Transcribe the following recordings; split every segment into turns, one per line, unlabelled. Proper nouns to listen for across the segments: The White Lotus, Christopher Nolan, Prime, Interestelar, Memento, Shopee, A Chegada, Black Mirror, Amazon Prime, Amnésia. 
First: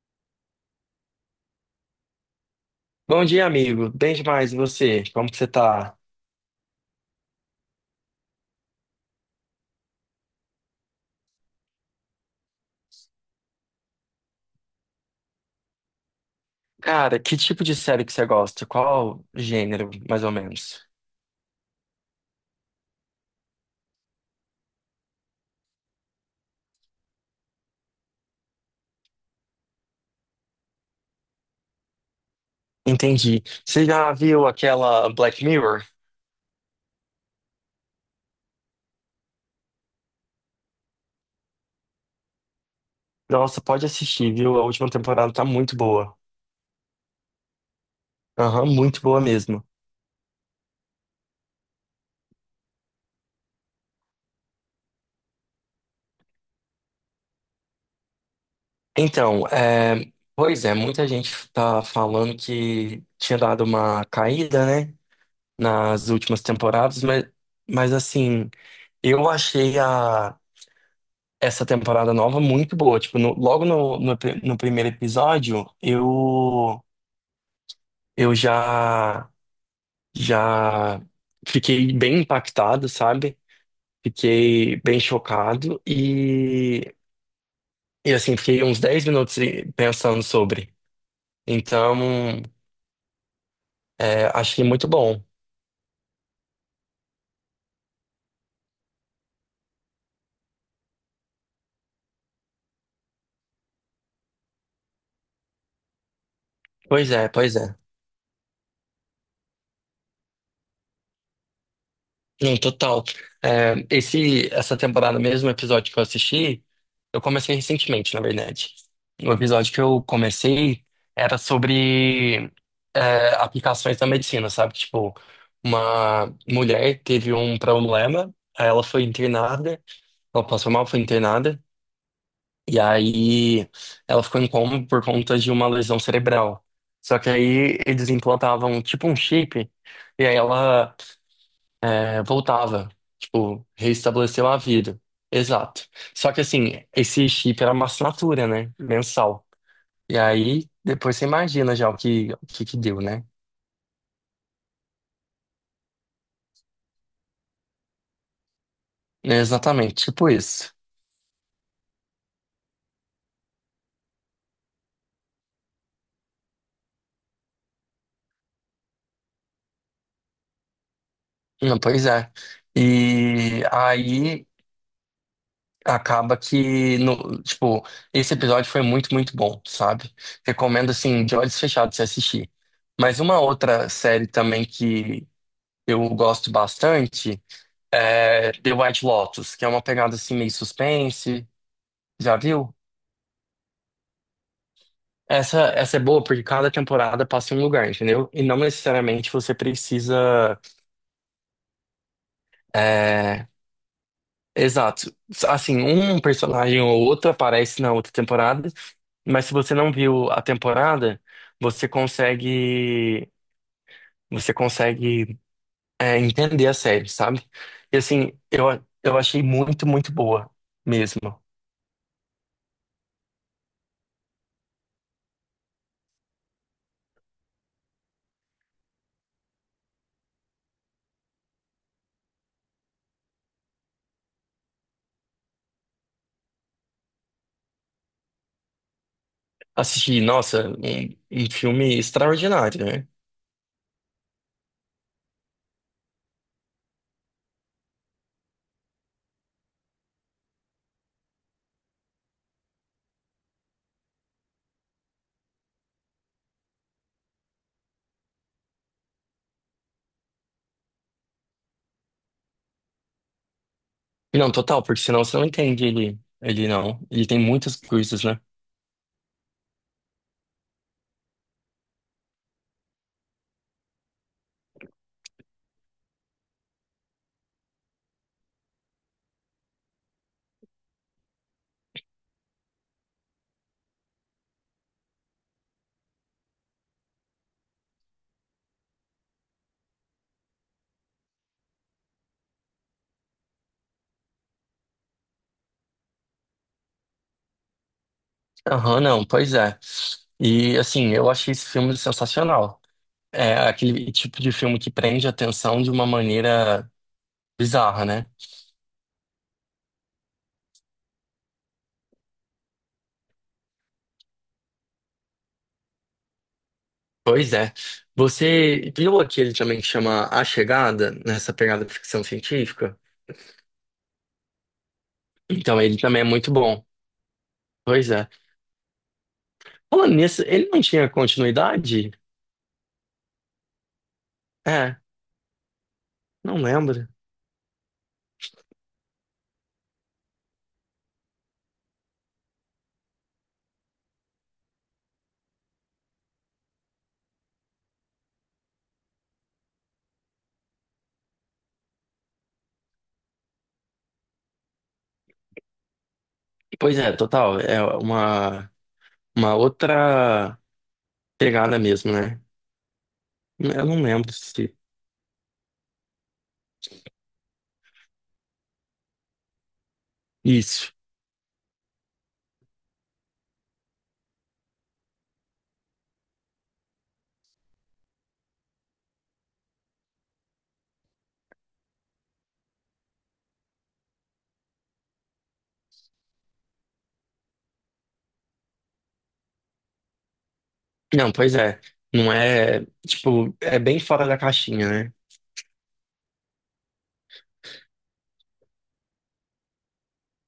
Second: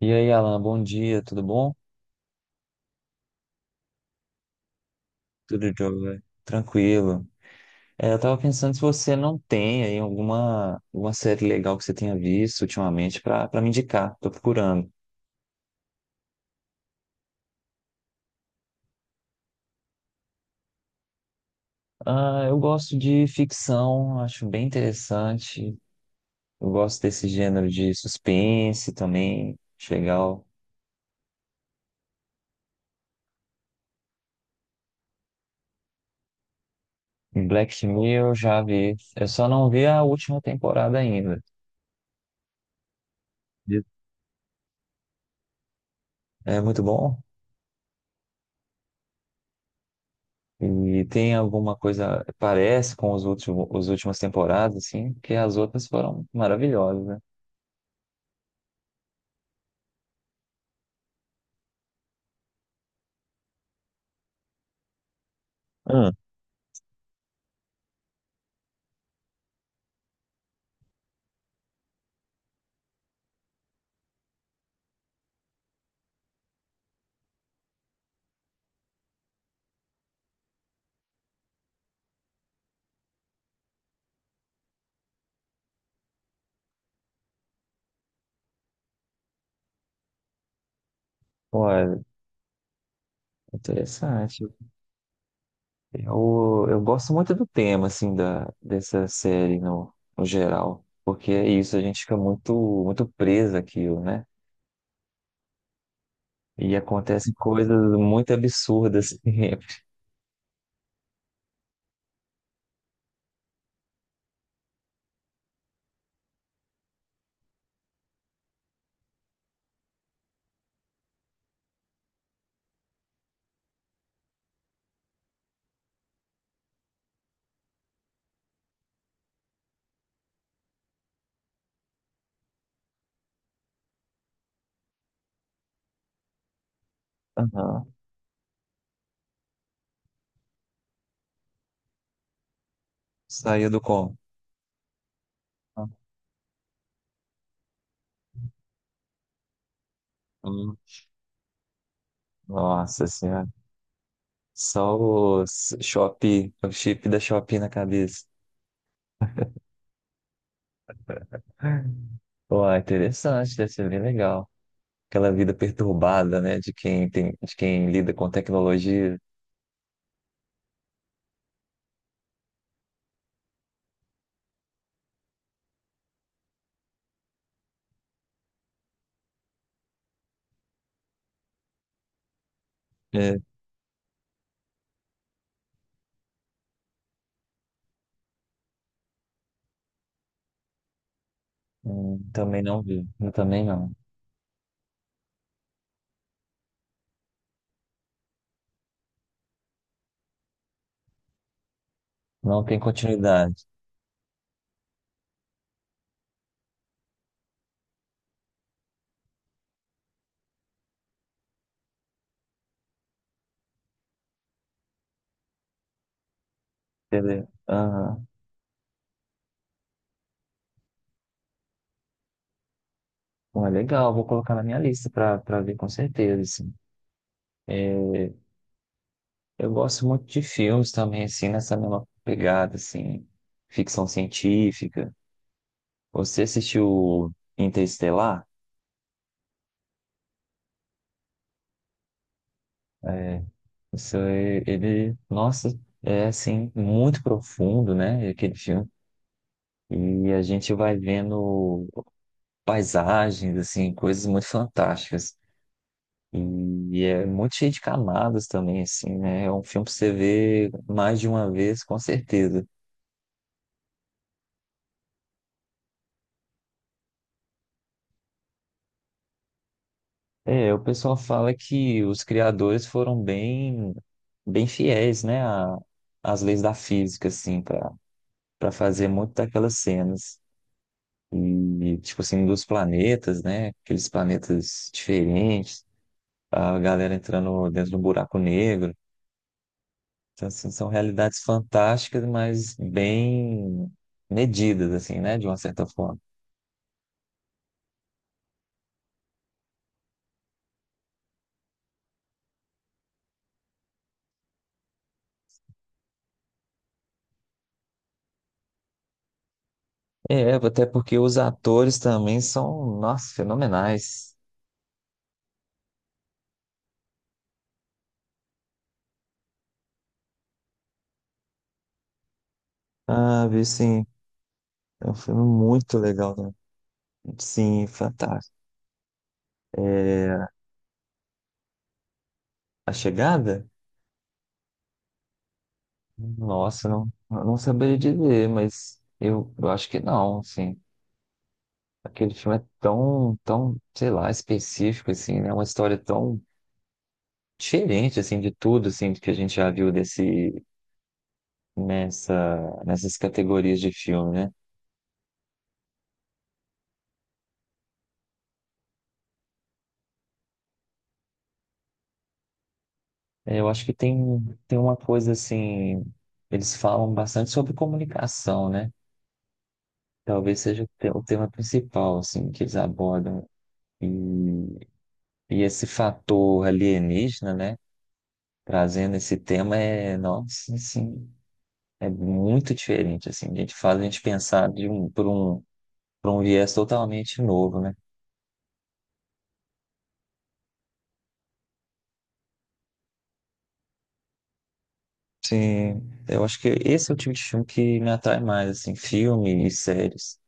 E aí, Alan, bom dia, tudo bom?
Bom dia, amigo. Bem demais, e você? Como que você
Tudo
tá?
jóia, tranquilo. Eu tava pensando se você não tem aí alguma série legal que você tenha visto ultimamente para me indicar, tô procurando.
Cara, que tipo de série que você gosta? Qual gênero, mais ou menos?
Ah, eu gosto de ficção, acho bem interessante. Eu gosto desse gênero de suspense também, acho legal.
Entendi. Você já viu aquela Black Mirror?
Em Black Mirror eu já vi, eu só não vi a última temporada ainda.
Nossa,
De-
pode assistir, viu? A última temporada tá muito boa.
É muito bom?
Aham, muito boa mesmo.
E tem alguma coisa, parece com os últimas temporadas, assim, que as outras foram maravilhosas, né?
Então, pois é, muita gente tá falando que tinha dado uma caída, né? Nas
Ah,
últimas temporadas, mas assim, eu achei a essa temporada nova muito boa. Tipo, logo no primeiro episódio, eu já fiquei bem impactado, sabe? Fiquei bem chocado e assim, fiquei uns 10 minutos pensando sobre.
olha,
Então,
interessante.
achei muito bom.
Eu gosto muito do tema, assim, dessa série no geral, porque é isso, a gente fica muito preso àquilo, né? E
Pois é,
acontecem
pois é.
coisas muito absurdas, assim,
Não, total. Essa temporada mesmo, o episódio que eu assisti, eu comecei recentemente, na verdade. O episódio que eu comecei era sobre aplicações da medicina, sabe? Tipo, uma mulher teve um problema, aí ela foi internada, ela passou mal, foi internada, e aí ela ficou em coma por conta de uma lesão cerebral. Só que aí
aham.
eles implantavam tipo um chip, e aí ela voltava, tipo,
Saiu do como.
reestabeleceu a vida. Exato. Só que assim, esse chip era uma assinatura, né? Mensal. E aí,
Hum,
depois você imagina já o que que deu,
Nossa
né?
senhora, só o Shopee, o chip da Shopee na cabeça.
É, exatamente, tipo isso.
Pô, é interessante, deve ser bem legal. Aquela vida perturbada, né, de quem tem, de quem lida com tecnologia.
Não, pois é. E aí acaba que, no, tipo, esse episódio foi muito, muito bom, sabe? Recomendo, assim, de olhos fechados você assistir. Mas
É.
uma outra série também que eu gosto bastante The White Lotus, que é uma pegada assim meio suspense. Já
Também
viu?
não vi, eu também não.
Essa é boa porque cada temporada passa em um lugar, entendeu? E não necessariamente você precisa.
Não tem
é,
continuidade.
Exato. Assim, um personagem ou outro aparece na outra temporada, mas se você não viu a temporada, você consegue. Você consegue, entender a série, sabe?
Entendeu?
E
Aham.
assim, eu achei muito, muito boa mesmo.
Bom, é legal, vou colocar na minha lista para ver com certeza, assim. Eu gosto muito de filmes também, assim, nessa mesma pegada, assim, ficção científica. Você assistiu Interestelar?
Assisti, nossa, um filme extraordinário, né?
É, isso, ele, nossa, é assim, muito profundo, né? Aquele filme. E a gente vai vendo paisagens, assim, coisas muito fantásticas. E é muito cheio de camadas também, assim, né? É um filme que você vê mais de uma vez, com certeza.
Não, total, porque senão você não entende ele, ele não. Ele tem muitas coisas, né?
É, o pessoal fala que os criadores foram bem fiéis, né, às leis da física, assim, para fazer muito daquelas cenas. E, tipo assim, dos planetas, né? Aqueles planetas diferentes, a galera entrando dentro do buraco negro. Então, assim, são realidades fantásticas, mas bem medidas, assim, né? De uma certa forma.
Aham, não, pois é. E assim, eu achei esse filme sensacional. É aquele tipo de filme que prende a atenção de uma maneira bizarra, né?
É, até porque os atores também são, nossa, fenomenais.
Pois é. Você viu aquele também que chama A Chegada, nessa pegada de ficção científica?
Sabe, assim, é um filme
Então, ele
muito
também é
legal,
muito
né?
bom.
Sim,
Pois é.
fantástico.
Falando nisso,
É,
ele não tinha continuidade?
A Chegada?
É, não
Nossa,
lembro.
não, eu não saberia dizer, mas eu acho que não, assim. Aquele filme é tão, sei lá, específico, assim, né? Uma história tão diferente, assim, de tudo, assim, que a gente já viu desse nessa, nessas categorias de filme, né?
Pois é, total. É uma outra pegada mesmo, né?
É, eu acho
Eu
que
não lembro se.
tem uma coisa assim, eles falam bastante sobre comunicação, né? Talvez seja o
Isso.
o tema principal, assim, que eles abordam. E, e esse fator alienígena, né? Trazendo esse tema é, nossa, assim, é muito diferente, assim. A gente faz a gente pensar por um viés totalmente novo, né?
Não, pois é. Não é. Tipo, é bem fora da caixinha, né?
Sim, eu acho que esse é o tipo de filme que me atrai mais, assim, filme e séries.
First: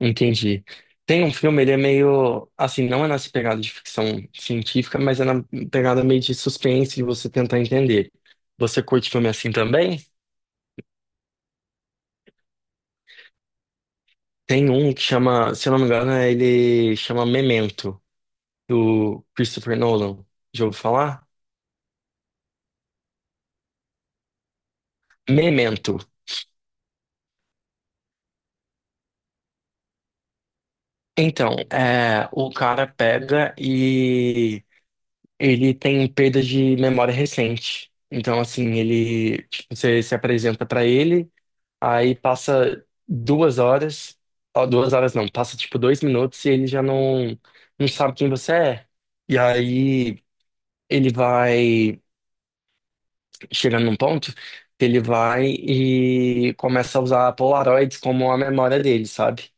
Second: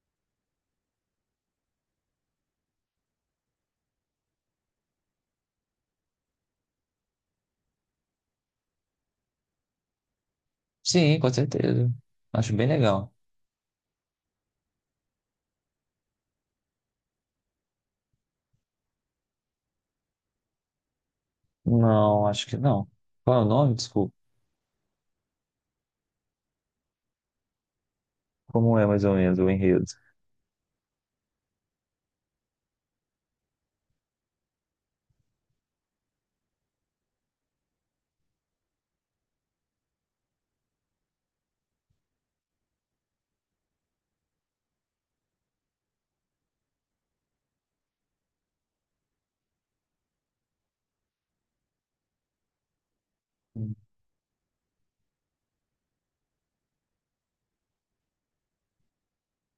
Entendi. Tem um filme, ele é meio. Assim, não é nessa pegada de ficção científica, mas é na pegada meio de suspense de você tentar entender. Você curte filme assim também?
Sim, com certeza. Acho bem legal.
Tem um que chama. Se eu não me engano, ele chama Memento, do Christopher Nolan. Já ouviu falar?
Não, acho que não. Qual é o nome? Desculpa.
Memento.
Como é mais ou menos o enredo?
Então, o cara pega e ele tem perda de memória recente. Então, assim, ele, tipo, você se apresenta pra ele, aí passa 2 horas, ó, 2 horas não, passa tipo 2 minutos e ele já não sabe quem você é. E aí ele vai chegando num ponto que ele vai e começa a usar Polaroids como a memória dele, sabe?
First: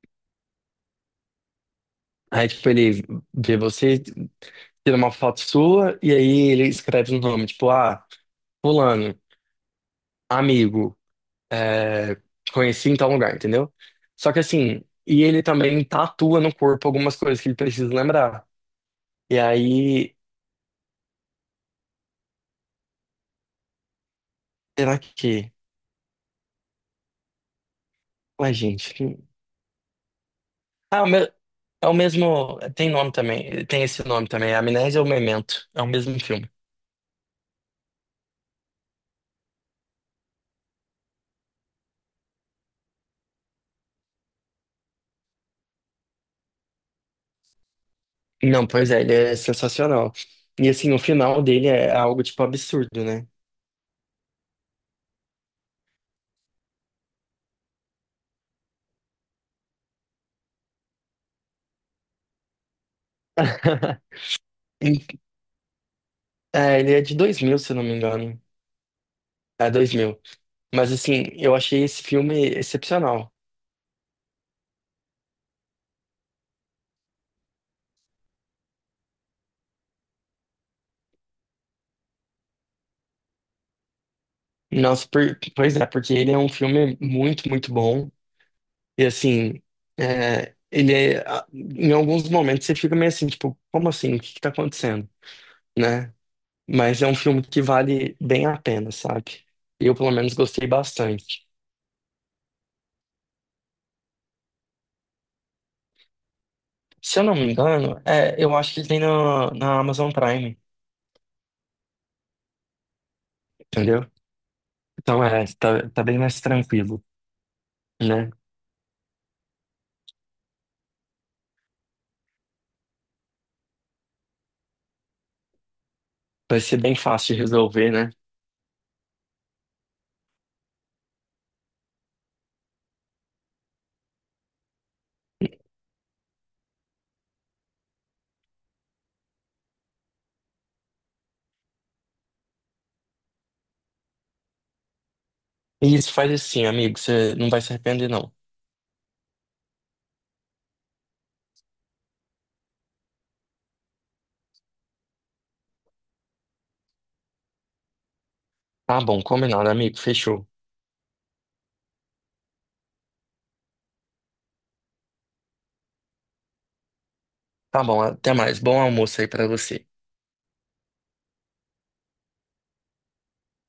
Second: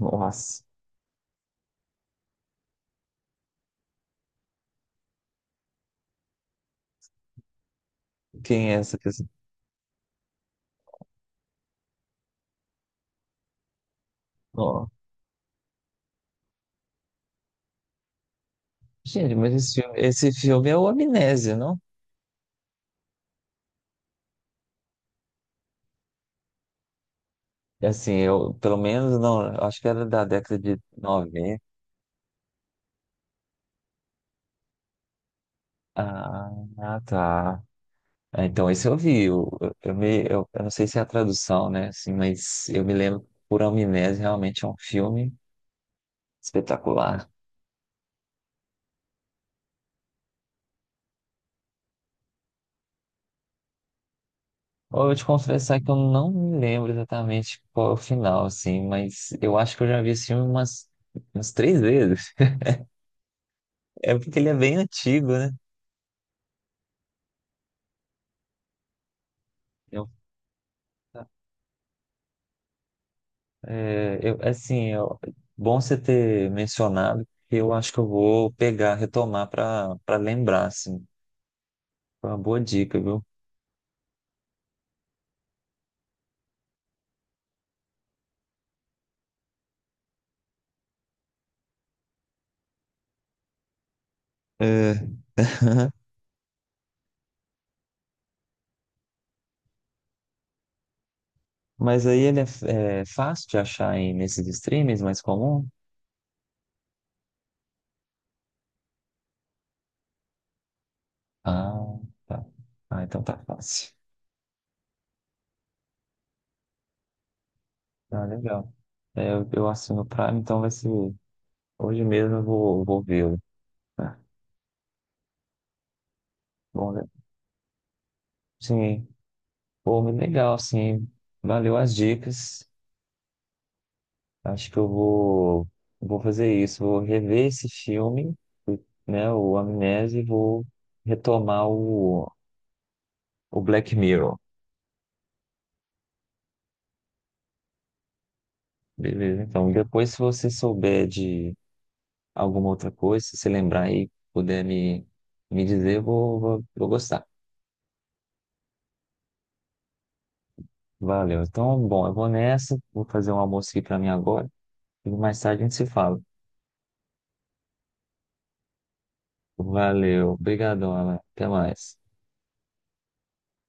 Nossa,
Aí, tipo, ele vê você, tira uma foto sua e aí ele escreve um nome, tipo, ah,
quem é essa
fulano,
pessoa?
amigo, é, te conheci em tal lugar, entendeu? Só que assim,
Ó,
e ele também tatua no corpo algumas coisas que ele precisa lembrar.
gente,
E
mas
aí,
esse filme é o Amnésia, não?
será que.
É assim,
Ué,
eu, pelo
gente.
menos, não, eu acho que era da década de
Ah,
noventa.
é o mesmo. Tem nome também. Tem esse nome também. Amnésia ou Memento. É o mesmo
Ah,
filme.
ah, tá. É, então, esse eu vi. Eu não sei se é a tradução, né? Assim, mas eu me lembro por Amnésia, realmente é um filme espetacular.
Não, pois é, ele é sensacional. E assim, o final dele é algo tipo absurdo, né?
Eu vou te confessar que eu não me lembro exatamente qual é o final, assim, mas eu acho que eu já vi esse filme umas três vezes. É porque ele é bem
Em-
antigo, né?
É, ele é de 2000 se eu não me engano. É dois
Eu,
mil, Mas assim, eu achei esse filme excepcional.
é, eu- assim, eu- Bom você ter mencionado, que eu acho que eu vou pegar, retomar para lembrar, assim. Foi uma boa dica, viu?
Nossa, pois é, porque ele é um filme muito, muito bom. E assim, em alguns momentos você fica meio assim, tipo, como assim? O que que tá
É.
acontecendo? Né? Mas é um filme que vale bem a pena, sabe? Eu, pelo menos, gostei bastante.
Mas aí ele é fácil de achar aí nesses streams mais comum?
Se eu não me engano, eu acho que ele tem na Amazon Prime,
Ah, tá. Ah, então tá fácil.
entendeu? Então tá bem mais tranquilo,
Ah,
né?
legal. É, eu assino o Prime, então vai ser. Hoje mesmo eu vou vê-lo. Né?
Vai ser
Bom,
bem
né?
fácil de resolver, né?
Sim. Pô, muito legal, sim. Valeu as dicas. Acho que vou fazer isso. Vou rever esse filme, né? O Amnésia, e vou retomar o Black Mirror.
E isso faz assim, amigo. Você não vai se arrepender, não.
Beleza? Então, depois, se você souber de alguma outra coisa, se você lembrar aí, puder me dizer, eu vou gostar.
Tá bom, combinado, amigo. Fechou.
Valeu. Então, bom, eu vou nessa. Vou fazer um almoço aqui para mim agora. E mais tarde a gente se fala.
Tá bom, até mais. Bom almoço aí pra você.
Valeu. Obrigadão, Alan. Até mais.